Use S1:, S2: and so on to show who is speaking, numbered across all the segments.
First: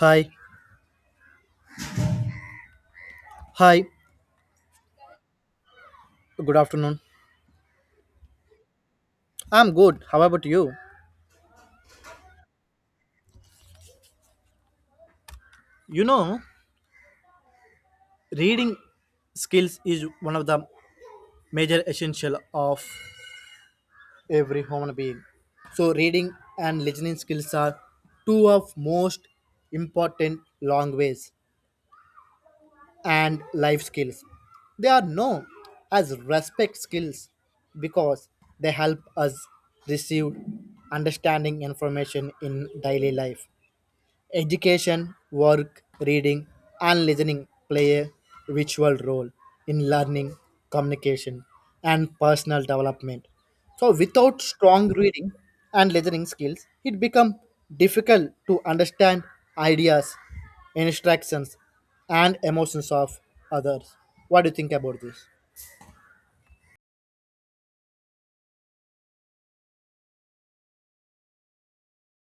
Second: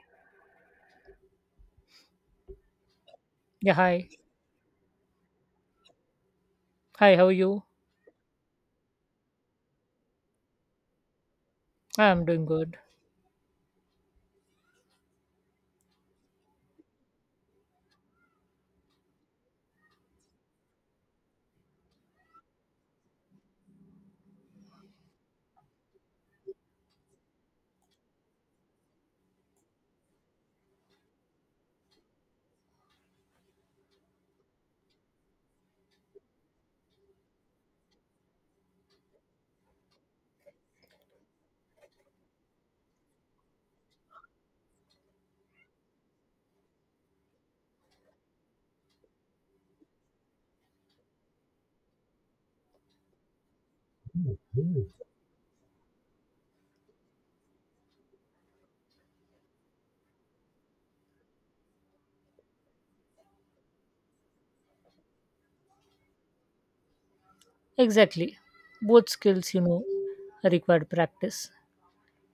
S1: Hi,
S2: Yeah,
S1: hi,
S2: hi.
S1: good afternoon.
S2: Hi, how are you?
S1: I'm good. How about you?
S2: I am doing good.
S1: You know, reading skills is one of the major essential of every human being. So reading and listening skills are two of most important language and life skills. They are known as respect skills because they help us receive understanding information in daily life. Education, work, reading, and listening play a virtual role in learning, communication, and personal development. So, without strong reading and listening skills, it becomes difficult to understand ideas, instructions, and emotions of others. What do you think about this?
S2: Exactly. Both skills, required practice.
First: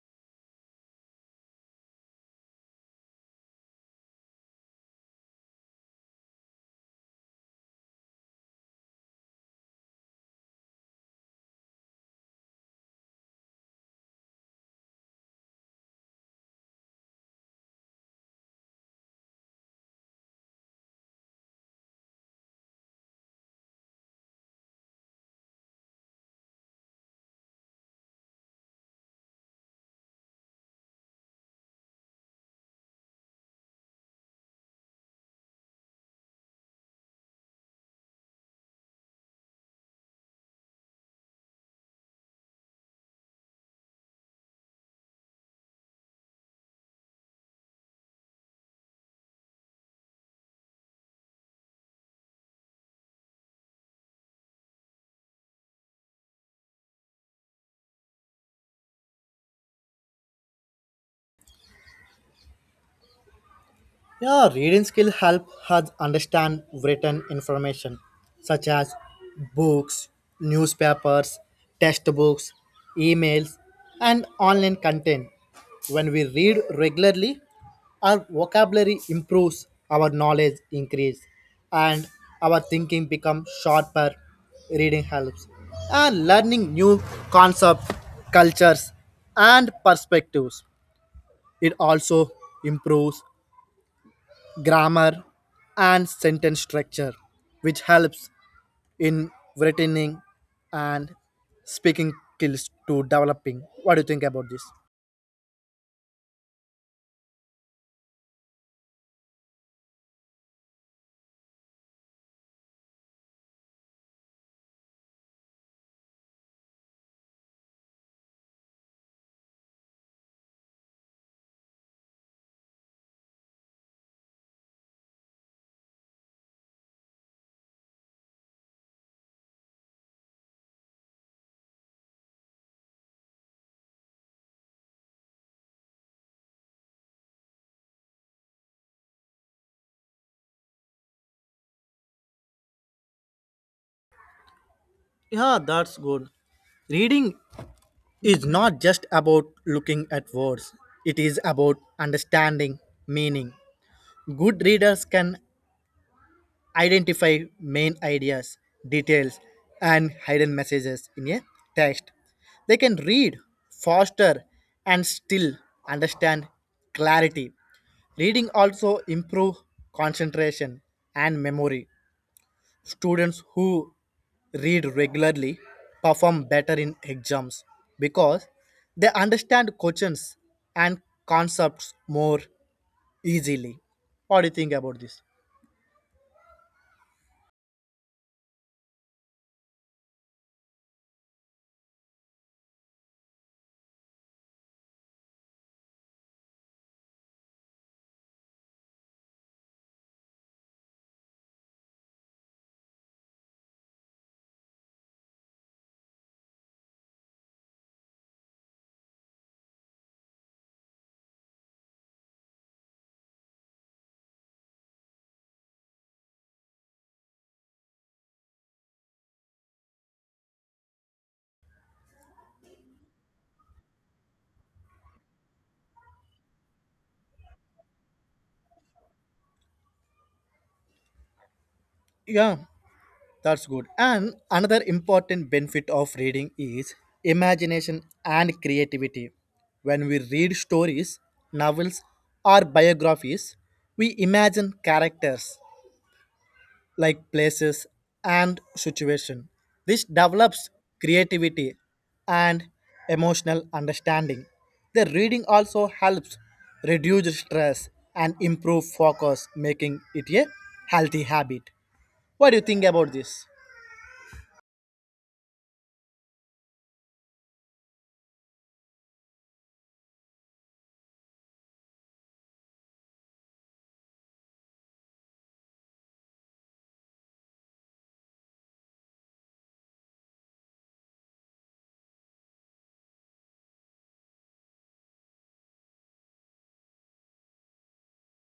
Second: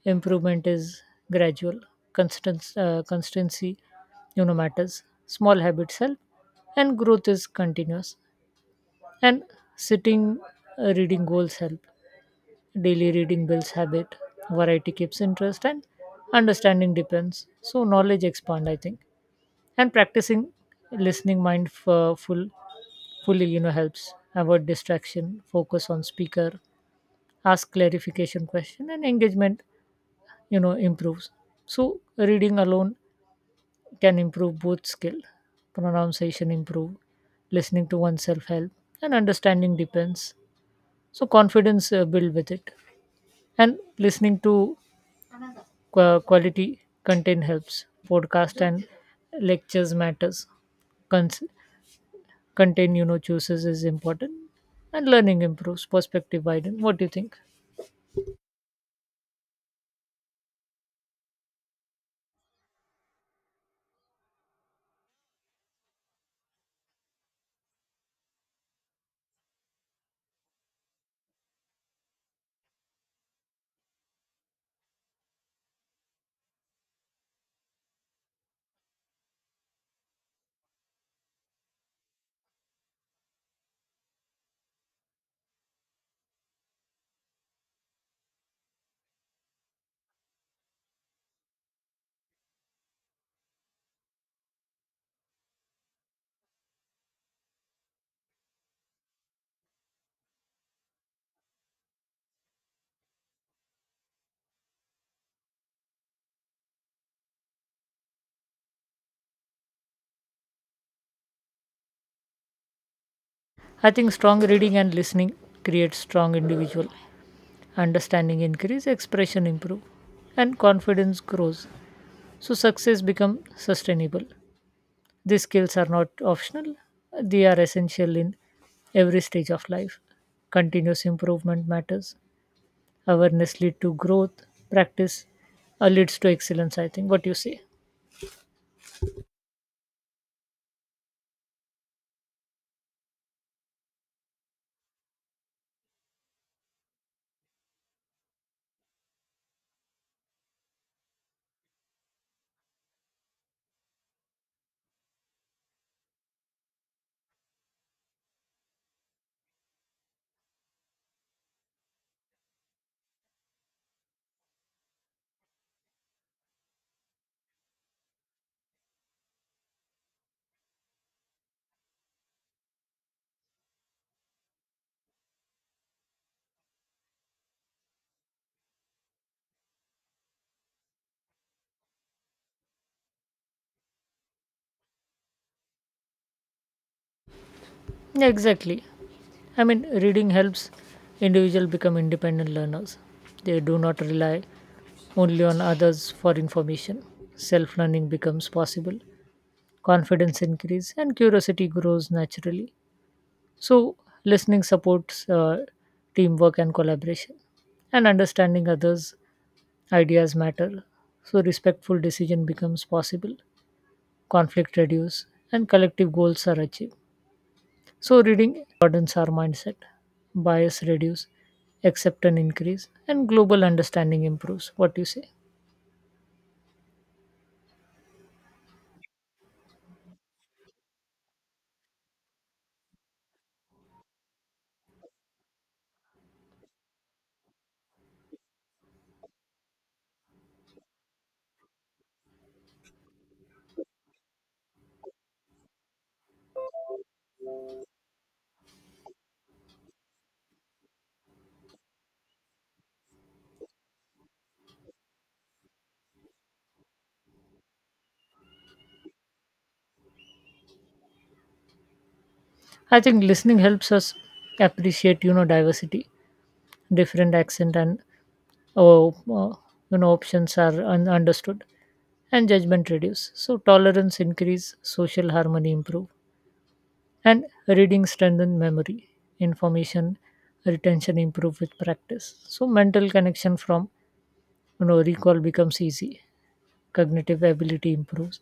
S2: Improvement is gradual. Constancy, matters. Small habits help, and growth is continuous. And sitting, reading goals help. Daily reading builds habit. Variety keeps interest, and understanding depends. So knowledge expand, I think. And practicing listening mindful fully, helps avoid distraction, focus on speaker, ask clarification question, and engagement, improves. So reading alone can improve both skill, pronunciation improve, listening to oneself help, and understanding depends. So confidence build with it, and listening to quality content helps, podcast and lectures matters. Cons- Content, chooses is important, and learning improves, perspective widen. What do you think?
S1: Yeah, reading skill help us understand written information such as books, newspapers, textbooks, emails, and online content. When we read regularly, our vocabulary improves, our knowledge increase, and our thinking becomes sharper. Reading helps and learning new concepts, cultures, and perspectives. It also improves grammar, and sentence structure, which helps in writing and speaking skills to developing. What do you think about this?
S2: I think strong reading and listening creates strong individual, understanding increase, expression improve, and confidence grows. So success become sustainable. These skills are not optional, they are essential in every stage of life. Continuous improvement matters, awareness lead to growth, practice leads to excellence, I think. What do you say?
S1: Yeah, that's good. Reading is not just about looking at words, it is about understanding meaning. Good readers can identify main ideas, details, and hidden messages in a text. They can read faster and still understand clarity. Reading also improve concentration and memory. Students who read regularly perform better in exams because they understand questions and concepts more easily. What do you think about this?
S2: Yeah, exactly. I mean, reading helps individual become independent learners. They do not rely only on others for information. Self-learning becomes possible. Confidence increases and curiosity grows naturally. So, listening supports teamwork and collaboration, and understanding others' ideas matter. So, respectful decision becomes possible. Conflict reduces and collective goals are achieved. So, reading broadens our mindset, bias reduce, acceptance increase, and global understanding improves. What do you say?
S1: Yeah, that's good. And another important benefit of reading is imagination and creativity. When we read stories, novels, or biographies, we imagine characters like places and situation. This develops creativity and emotional understanding. The reading also helps reduce stress and improve focus, making it a healthy habit. What do you think
S2: I
S1: about
S2: think
S1: this?
S2: listening helps us appreciate, diversity, different accent, and uh, uh, options are understood, and judgment reduce. So tolerance increase, social harmony improve, and reading strengthen memory, information retention improve with practice. So mental connection from, recall becomes easy, cognitive ability improves,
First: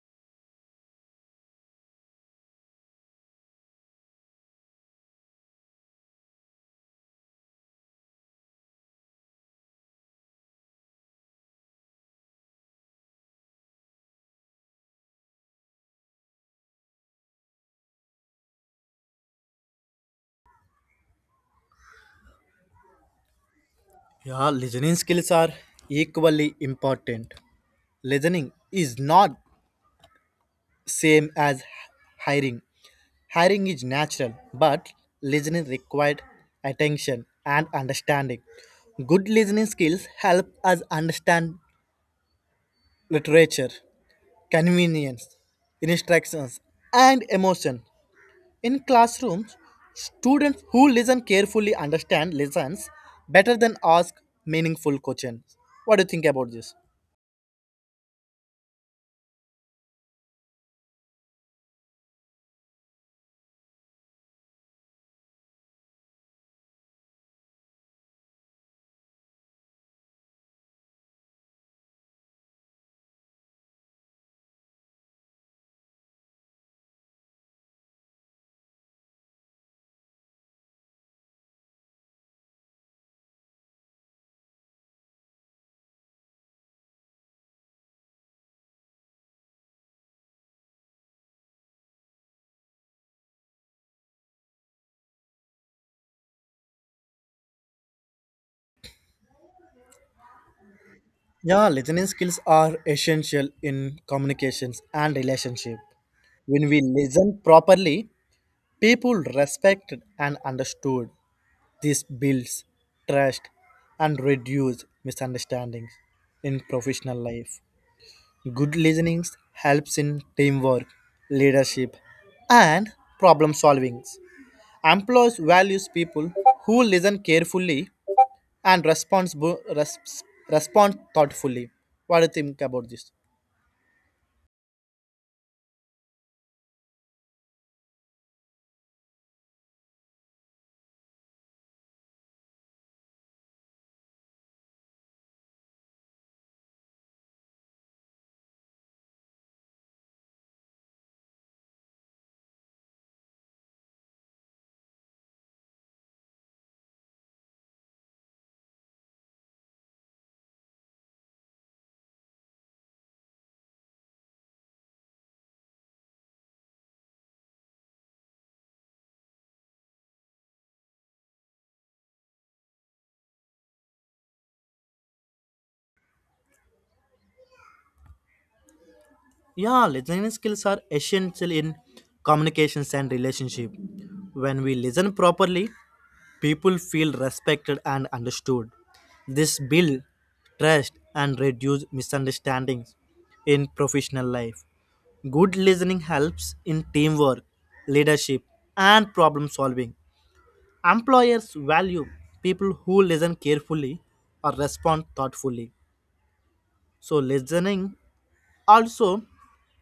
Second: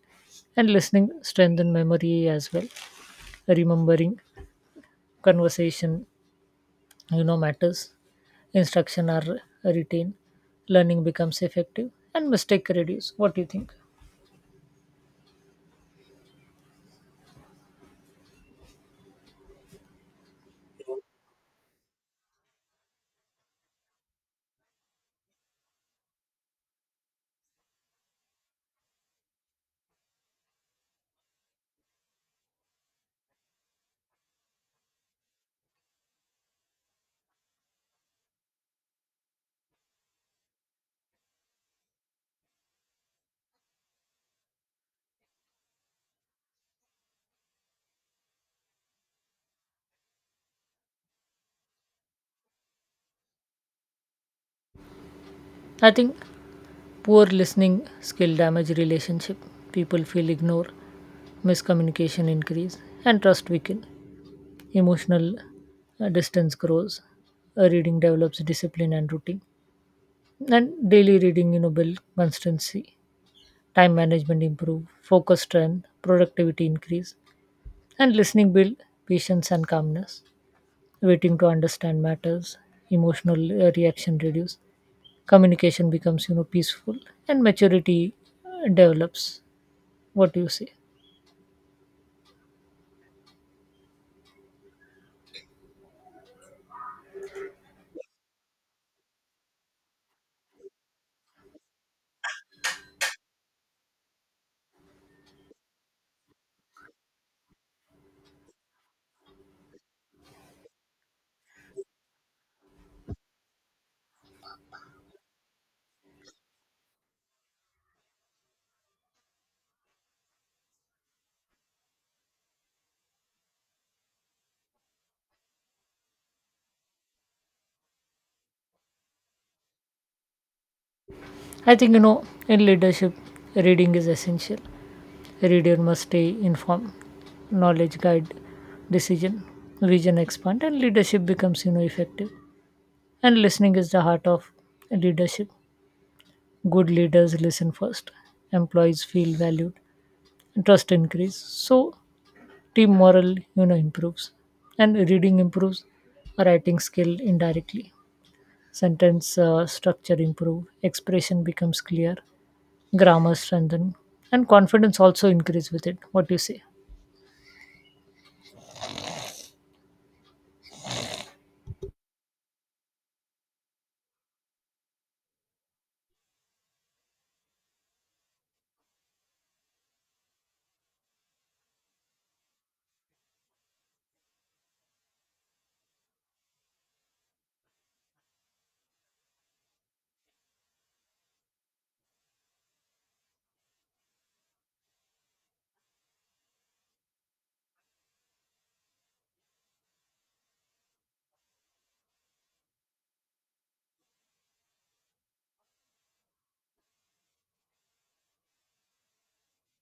S2: and listening strengthen memory as well. Remembering conversation, matters, instruction are retained, learning becomes effective, and mistake reduce. What do you think?
S1: Yeah, listening skills are equally important. Listening is not same as hiring. Hiring is natural, but listening required attention and understanding. Good listening skills help us understand literature, convenience, instructions, and emotion. In classrooms, students who listen carefully understand lessons better than ask meaningful questions.
S2: I
S1: What do you think
S2: think
S1: about this?
S2: poor listening skill damage relationship, people feel ignored, miscommunication increase, and trust weaken, emotional distance grows. Reading develops discipline and routine, and daily reading, build constancy, time management improve, focus strength, productivity increase. And listening build patience and calmness, waiting to understand matters, emotional reaction reduce, communication becomes, peaceful, and maturity develops. What do you say?
S1: Yeah, listening skills are essential in communications and relationship. When we listen properly, people respected and understood. This builds trust and reduce misunderstandings in professional life. Good listening helps in teamwork, leadership, and problem solving. Employers values people who listen carefully and responsible, respond thoughtfully.
S2: I think,
S1: What do you think
S2: in
S1: about this?
S2: leadership, reading is essential. A reader must stay informed, knowledge guide decision, vision expand, and leadership becomes, effective. And listening is the heart of leadership. Good leaders listen first, employees feel valued, and trust increase, so team morale, improves. And reading improves writing skill indirectly, sentence structure improve, expression becomes clear, grammar strengthen, and confidence also increase with it. What do you say?
S1: Yeah, listening skills are essential in communications and relationship. When we listen properly, people feel respected and understood. This build trust and reduce misunderstandings in professional life. Good listening helps in teamwork, leadership, and problem solving. Employers value people who listen carefully or respond thoughtfully. So listening also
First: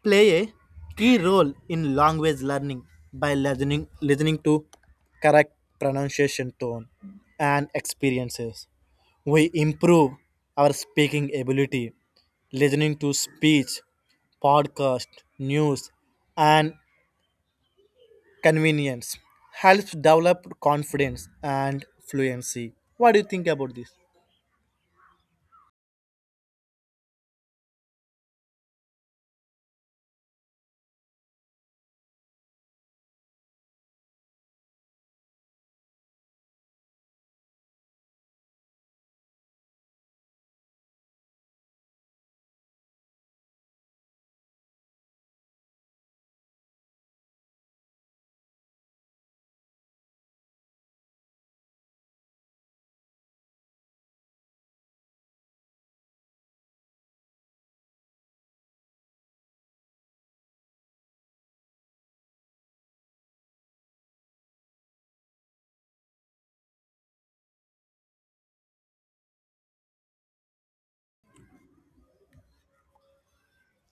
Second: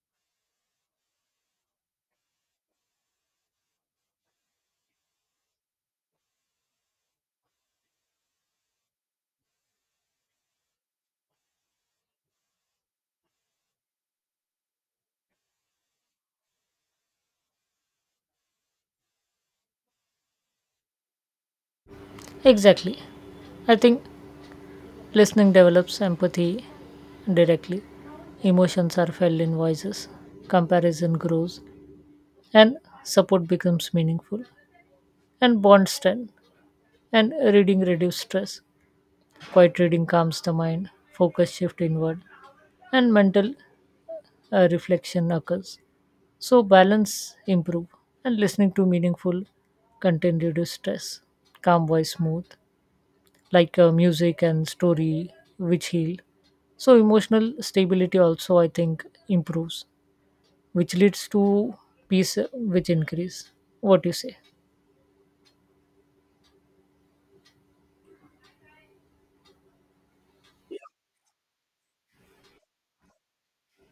S1: play a key role in language learning by listening to correct pronunciation tone and experiences. We improve our speaking ability listening to speech, podcast, news, and convenience helps develop confidence and fluency.
S2: Exactly.
S1: What do you think about
S2: I
S1: this?
S2: think listening develops empathy directly, emotions are felt in voices, comparison grows, and support becomes meaningful, and bond strength. And reading reduces stress. Quiet reading calms the mind, focus shift inward, and mental reflection occurs. So balance improve, and listening to meaningful content reduce stress. Calm voice smooth, like music and story which heal. So emotional stability also, I think, improves, which leads to peace which increase. What do you say?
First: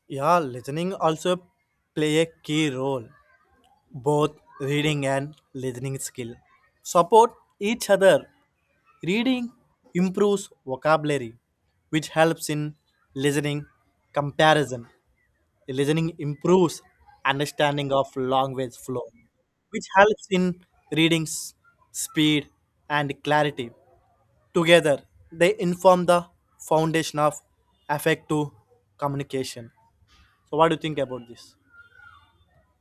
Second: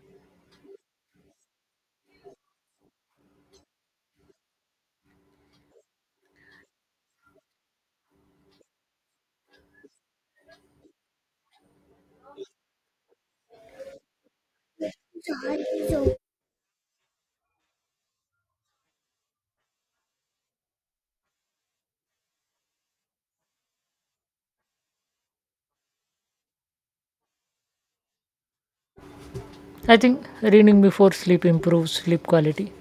S1: Yeah, listening also play a key role. Both reading and listening skill support each other. Reading improves vocabulary, which helps in listening comparison. Listening improves understanding of language flow, which helps in reading speed and clarity. Together they inform the foundation of effective communication.
S2: I think
S1: So what do you
S2: reading
S1: think
S2: before
S1: about
S2: sleep
S1: this?
S2: improves sleep quality.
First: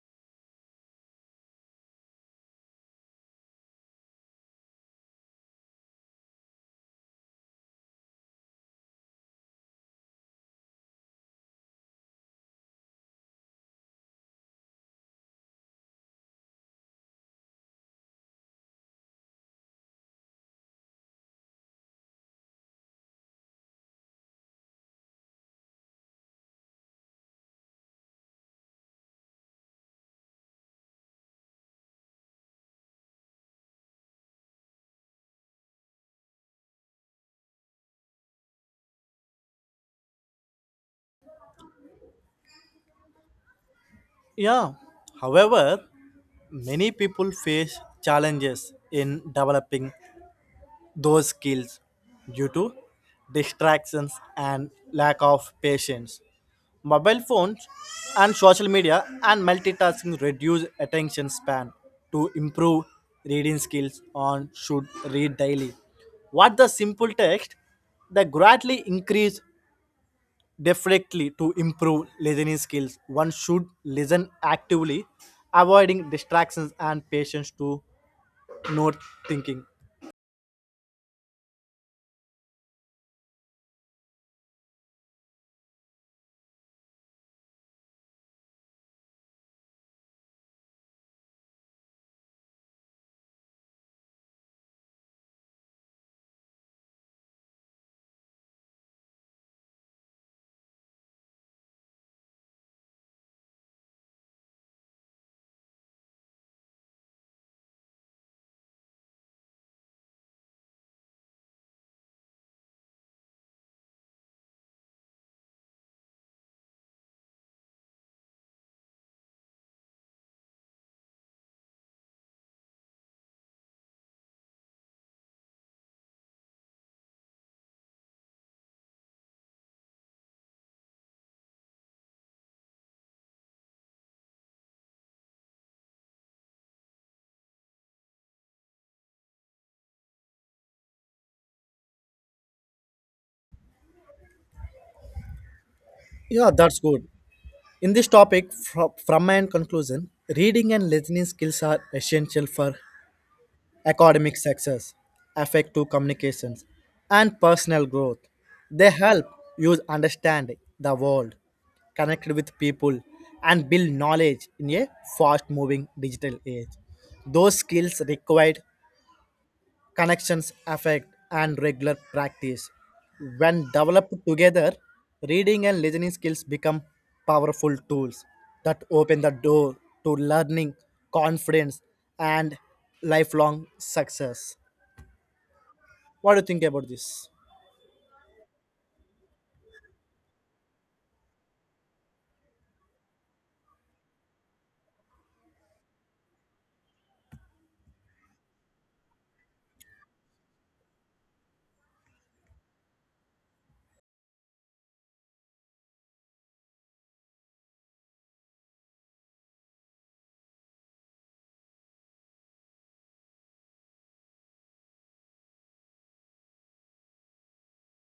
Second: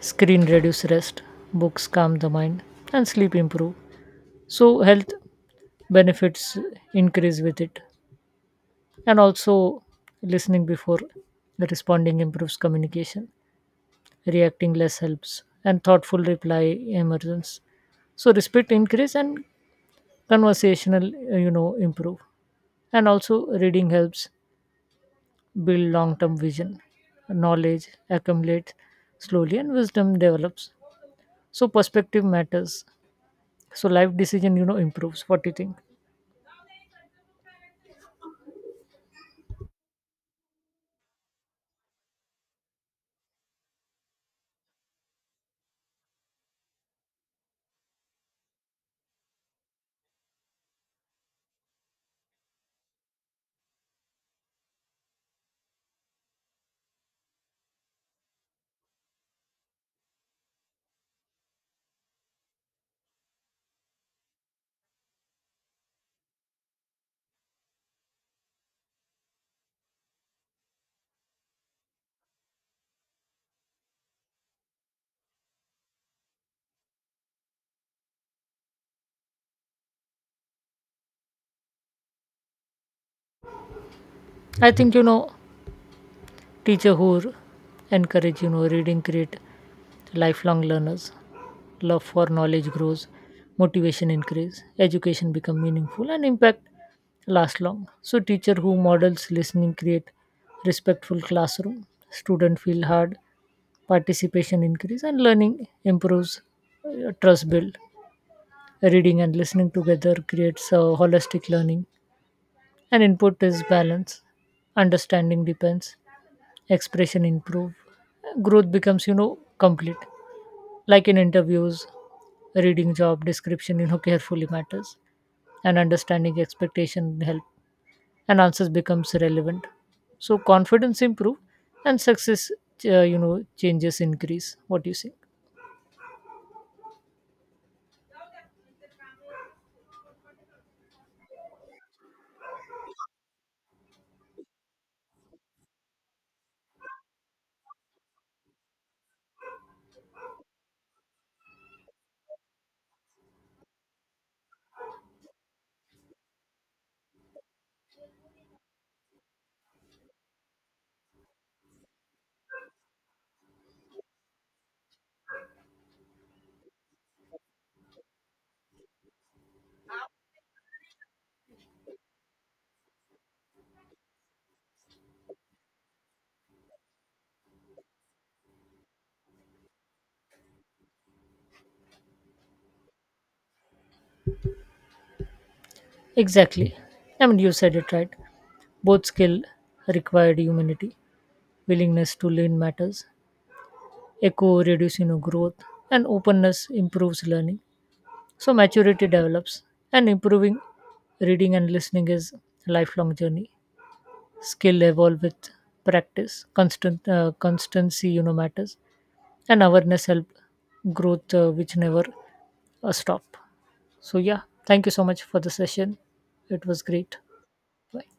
S2: Screen reduce rest, books calm the mind, and sleep improve. So health benefits increase with it. And also listening before responding improves communication, reacting less helps, and thoughtful reply emerges. So respect increase and conversational improve. And also reading helps build long term vision. Knowledge accumulates slowly and wisdom develops. So perspective matters, so life decision, improves. What do you think?
S1: Yeah, however, many people face challenges in developing those skills due to distractions and lack of patience. Mobile phones and social media and multitasking reduce attention span. To improve reading skills, on should read daily. What the simple text, they greatly increase. Definitely, to improve listening skills, one should listen actively, avoiding distractions and patience to note thinking.
S2: I think teacher who encourage, reading create lifelong learners, love for knowledge grows, motivation increase, education become meaningful, and impact last long. So teacher who models listening create respectful classroom, student feel hard, participation increase, and learning improves, trust build. Reading and listening together creates a holistic learning, and input is balance, understanding depends, expression improve, growth becomes, complete. Like in interviews, reading job description, carefully matters, and understanding expectation help, and answers becomes relevant, so confidence improve, and success uh, you know changes increase. What do you say?
S1: Yeah, that's good. In this topic, from my end conclusion, reading and listening skills are essential for academic success, effective communications, and personal growth. They help you understand the world, connect with people, and build knowledge in a fast moving digital age. Those skills required connections, affect, and regular practice. When developed together, reading and listening skills become powerful tools that open the door to learning, confidence, and lifelong success. What do you think
S2: Exactly.
S1: about
S2: I
S1: this?
S2: mean, you said it right. Both skill required humanity, willingness to learn matters, echo reducing, know, growth and openness improves learning, so maturity develops. And improving reading and listening is a lifelong journey, skill evolve with practice, constant constancy, matters, and awareness help, growth which never stop. So yeah, thank you so much for the session, it was great. Bye.